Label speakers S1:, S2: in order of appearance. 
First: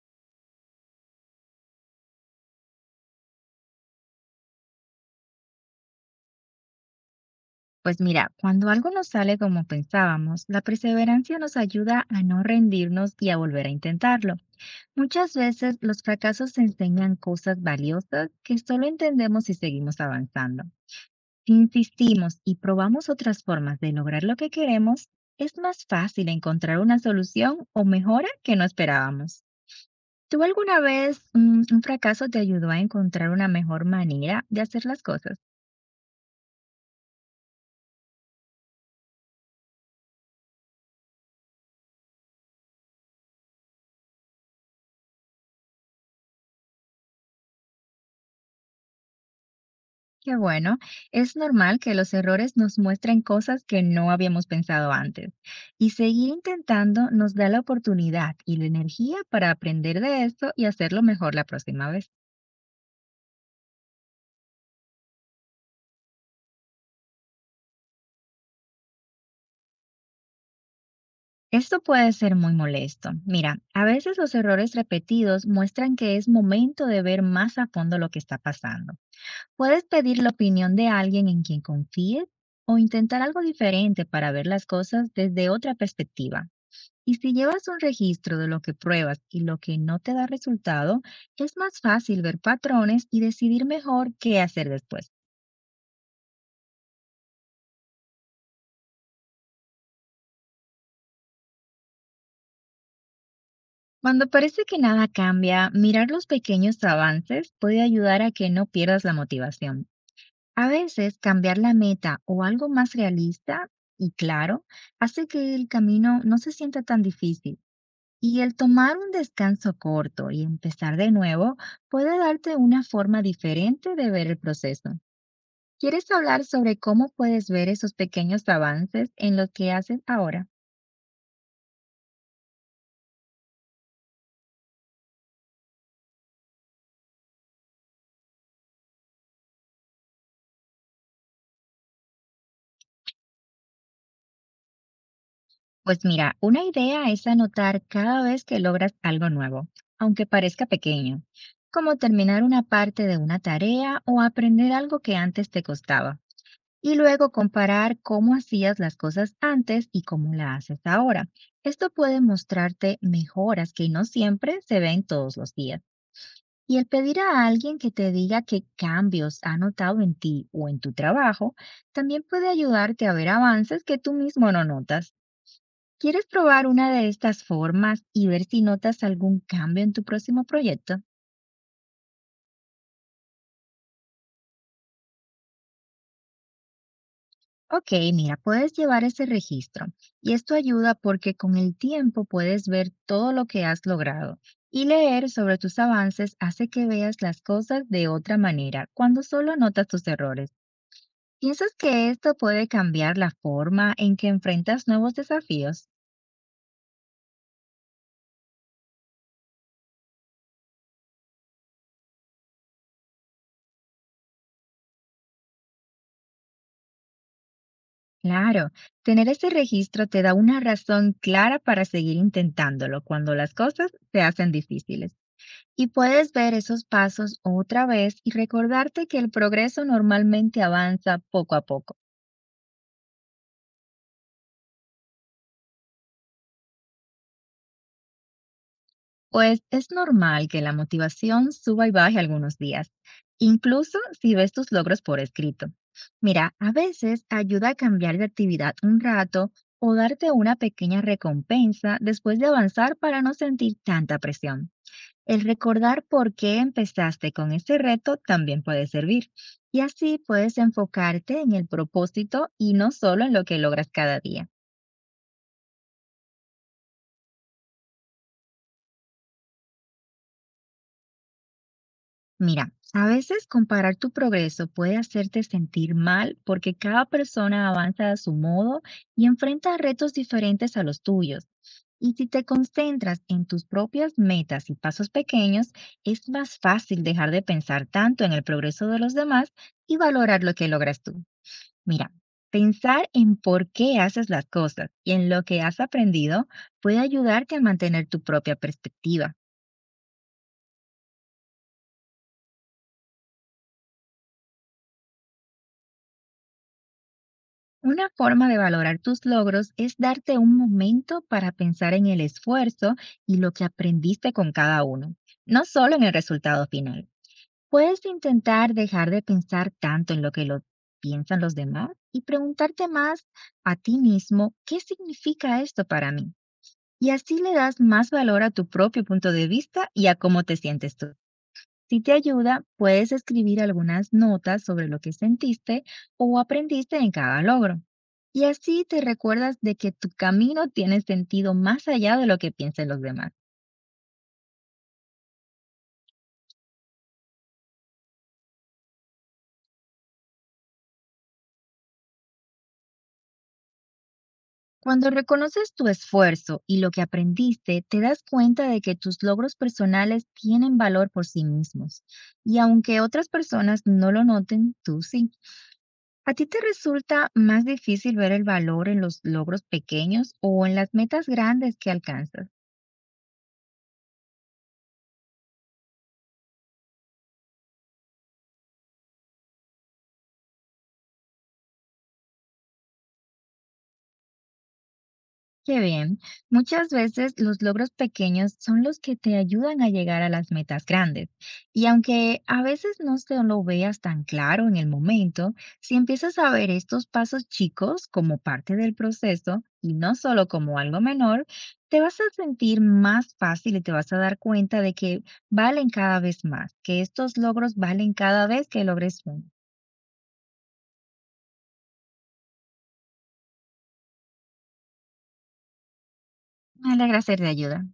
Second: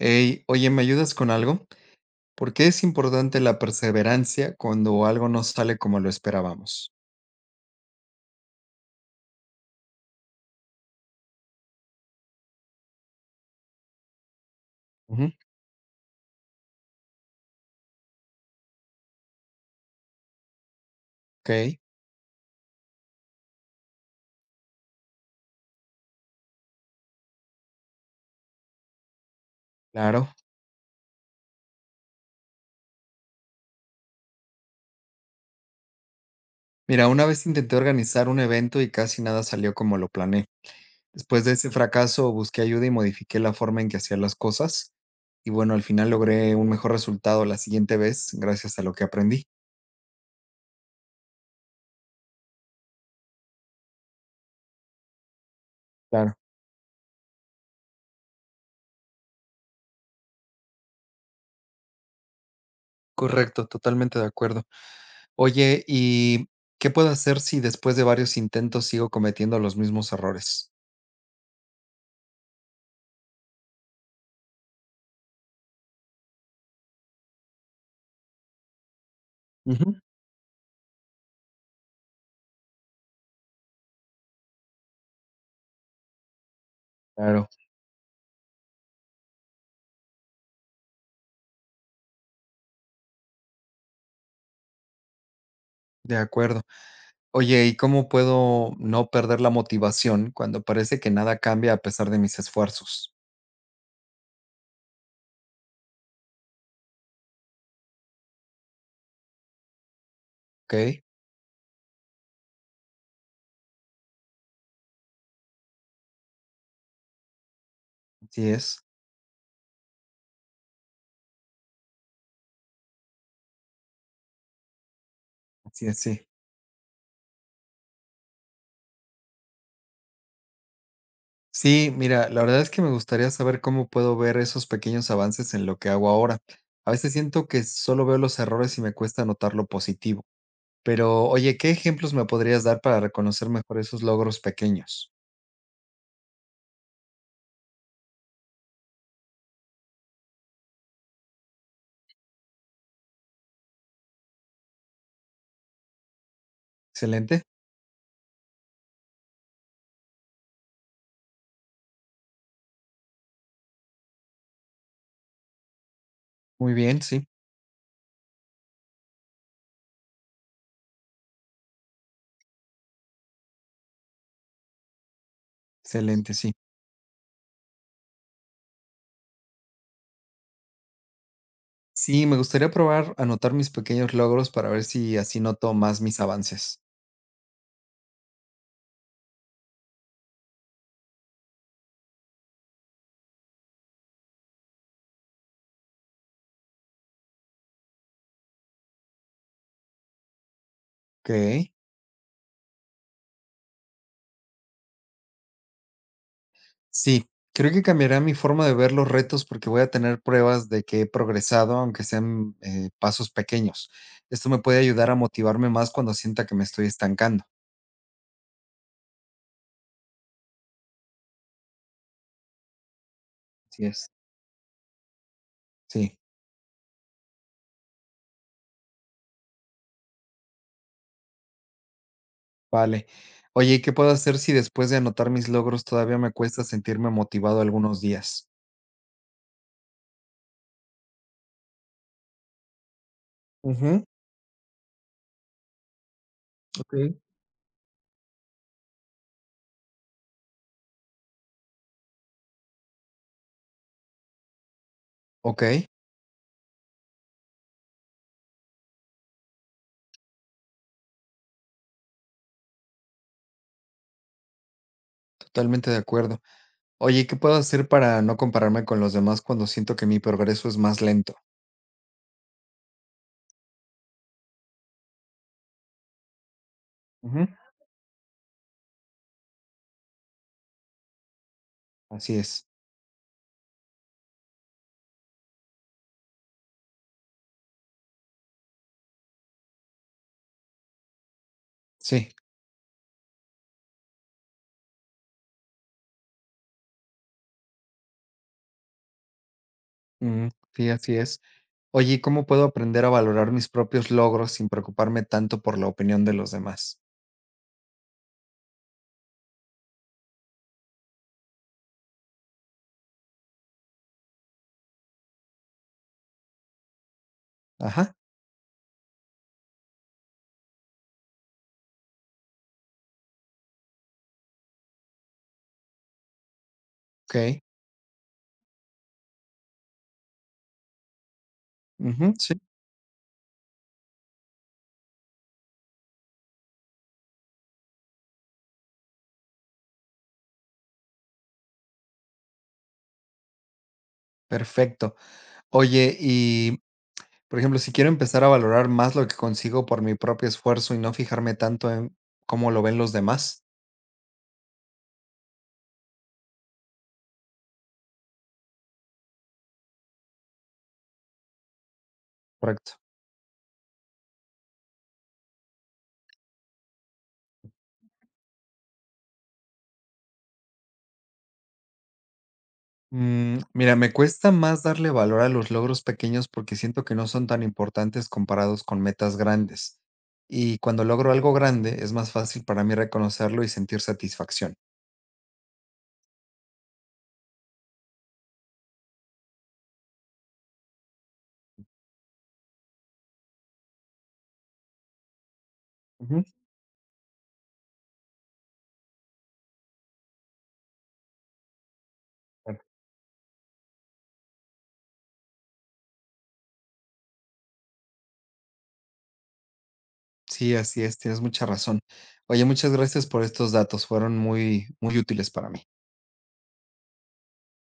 S1: Ey, oye, ¿me ayudas con algo? ¿Por qué es importante la perseverancia cuando algo no sale como lo esperábamos?
S2: Pues mira, cuando algo no sale como pensábamos, la perseverancia nos ayuda a no rendirnos y a volver a intentarlo. Muchas
S1: Ujú.
S2: veces los fracasos enseñan cosas valiosas que solo entendemos si seguimos avanzando. Si
S1: Ok,
S2: insistimos y probamos otras formas de lograr lo que queremos, es más fácil encontrar una solución o mejora que no esperábamos.
S1: claro.
S2: ¿Tú alguna vez un fracaso te ayudó a encontrar una mejor manera de hacer las cosas?
S1: Mira, una vez intenté organizar un evento y casi nada salió como lo planeé. Después de ese fracaso, busqué ayuda y modifiqué la forma en que hacía las cosas. Y bueno, al final logré un mejor resultado la siguiente vez gracias a lo que aprendí.
S2: Qué bueno, es normal que los errores nos muestren cosas que no habíamos pensado antes, y seguir
S1: Claro.
S2: intentando nos da la oportunidad y la energía para aprender de esto y hacerlo mejor la próxima vez.
S1: Correcto, totalmente de acuerdo. Oye, ¿y qué puedo hacer si después de varios intentos sigo cometiendo los mismos errores?
S2: Esto puede ser muy molesto. Mira, a veces los errores repetidos muestran que es momento de ver más a fondo lo que está pasando. Puedes
S1: Ujú.
S2: pedir la opinión de alguien en quien confíes o intentar algo diferente para ver las cosas desde otra perspectiva. Y si
S1: Claro.
S2: llevas un registro de lo que pruebas y lo que no te da resultado, es más fácil ver patrones y decidir mejor qué hacer después.
S1: De acuerdo. Oye, ¿y cómo puedo no perder la motivación cuando parece que nada cambia a pesar de mis esfuerzos?
S2: Cuando parece que nada cambia, mirar los pequeños avances puede ayudar a que no pierdas la motivación. A
S1: ¿Ok?
S2: veces cambiar la meta o algo más realista y claro hace que el camino no se sienta tan difícil. Y
S1: Así
S2: el
S1: es,
S2: tomar un descanso corto y empezar de nuevo puede darte una forma diferente de ver el proceso.
S1: así es,
S2: ¿Quieres
S1: sí.
S2: hablar sobre cómo puedes ver esos pequeños avances en lo que haces ahora?
S1: Sí, mira, la verdad es que me gustaría saber cómo puedo ver esos pequeños avances en lo que hago ahora. A veces siento que solo veo los errores y me cuesta notar lo positivo. Pero, oye, ¿qué ejemplos me podrías dar para reconocer mejor esos logros pequeños?
S2: Pues mira, una idea es anotar cada vez que logras algo nuevo, aunque parezca pequeño, como terminar una parte de una tarea o aprender algo que antes te costaba, y luego
S1: Excelente.
S2: comparar cómo hacías las cosas antes y cómo las haces ahora. Esto puede mostrarte mejoras que no siempre se ven todos los días.
S1: Muy
S2: Y el
S1: bien,
S2: pedir
S1: sí.
S2: a alguien que te diga qué cambios ha notado en ti o en tu trabajo también puede ayudarte a ver avances que tú mismo no notas. ¿Quieres
S1: Excelente, sí.
S2: probar una de estas formas y ver si notas algún cambio en tu próximo proyecto?
S1: Sí, me gustaría probar anotar mis pequeños logros para ver si así noto más mis avances.
S2: Ok, mira, puedes llevar ese registro, y esto ayuda porque con el tiempo puedes ver todo lo que has logrado, y leer sobre tus avances hace que veas las cosas de otra manera cuando solo notas tus errores.
S1: Ok.
S2: ¿Piensas que esto puede cambiar la forma en que enfrentas nuevos desafíos?
S1: Sí, creo que cambiará mi forma de ver los retos porque voy a tener pruebas de que he progresado, aunque sean pasos pequeños. Esto me puede ayudar a motivarme más cuando sienta que me estoy estancando.
S2: Claro, tener ese registro te da una razón clara para seguir intentándolo cuando las
S1: Así
S2: cosas
S1: es.
S2: se hacen difíciles. Y
S1: Sí,
S2: puedes ver esos pasos otra vez y recordarte que el progreso normalmente avanza poco a poco.
S1: vale. Oye, ¿y qué puedo hacer si después de anotar mis logros todavía me cuesta sentirme motivado algunos días?
S2: Pues es normal que la motivación suba y baje algunos días, incluso
S1: Ujú.
S2: si ves tus logros por escrito. Mira, a
S1: Ok.
S2: veces ayuda a cambiar de actividad un rato o darte una pequeña recompensa después de avanzar para no sentir tanta presión. El
S1: Ok,
S2: recordar por qué empezaste con este reto también puede servir, y así puedes enfocarte en el propósito y no solo en lo que logras cada día.
S1: totalmente de acuerdo. Oye, ¿qué puedo hacer para no compararme con los demás cuando siento que mi progreso es más lento?
S2: Mira, a veces comparar tu progreso puede hacerte sentir mal porque cada
S1: Ujú.
S2: persona avanza a su modo y enfrenta retos diferentes a los tuyos. Y si
S1: Así
S2: te
S1: es.
S2: concentras en tus propias metas y pasos pequeños, es más fácil dejar de pensar tanto en el progreso de los demás y valorar lo que logras tú. Mira,
S1: Sí.
S2: pensar en por qué haces las cosas y en lo que has aprendido puede ayudarte a mantener tu propia perspectiva.
S1: Ujú. Sí, así es. Oye, ¿y cómo puedo aprender a valorar mis propios logros sin preocuparme tanto por la opinión de los demás?
S2: Una forma de valorar tus logros es darte un momento para pensar en el esfuerzo y lo que aprendiste con cada uno, no solo en el resultado final. Puedes
S1: Ajá,
S2: intentar dejar de pensar tanto en lo que lo piensan los demás y preguntarte más a ti mismo, ¿qué significa esto para mí? Y así le
S1: ok.
S2: das más valor a tu propio punto de vista y a cómo te sientes tú. Si te
S1: Ujú, sí,
S2: ayuda, puedes escribir algunas notas sobre lo que sentiste o aprendiste en cada logro. Y así te recuerdas de que tu camino tiene sentido más allá de lo que piensen los demás.
S1: perfecto. Oye, y por ejemplo, si quiero empezar a valorar más lo que consigo por mi propio esfuerzo y no fijarme tanto en cómo lo ven los demás.
S2: Cuando reconoces tu esfuerzo y lo que aprendiste, te das cuenta de que tus logros personales tienen valor por sí mismos. Y
S1: Correcto.
S2: aunque otras personas no lo noten, tú sí. ¿A ti te resulta más difícil ver el valor en los logros pequeños o en las metas grandes que alcanzas?
S1: Mm, mira, me cuesta más darle valor a los logros pequeños porque siento que no son tan importantes comparados con metas grandes. Y cuando logro algo grande, es más fácil para mí reconocerlo y sentir satisfacción.
S2: Qué bien. Muchas veces los logros pequeños son los que te ayudan a llegar a las metas grandes. Y aunque a veces no se lo veas tan claro en el momento, si empiezas
S1: Ujú.
S2: a ver estos pasos chicos como parte del proceso y no solo como algo menor, te vas a sentir más fácil y te vas a dar cuenta de que valen cada vez más, que estos logros valen cada vez que logres uno.
S1: Sí, así es, tienes mucha razón. Oye, muchas gracias por estos datos, fueron muy, muy útiles para mí.
S2: Me alegra ser de ayuda.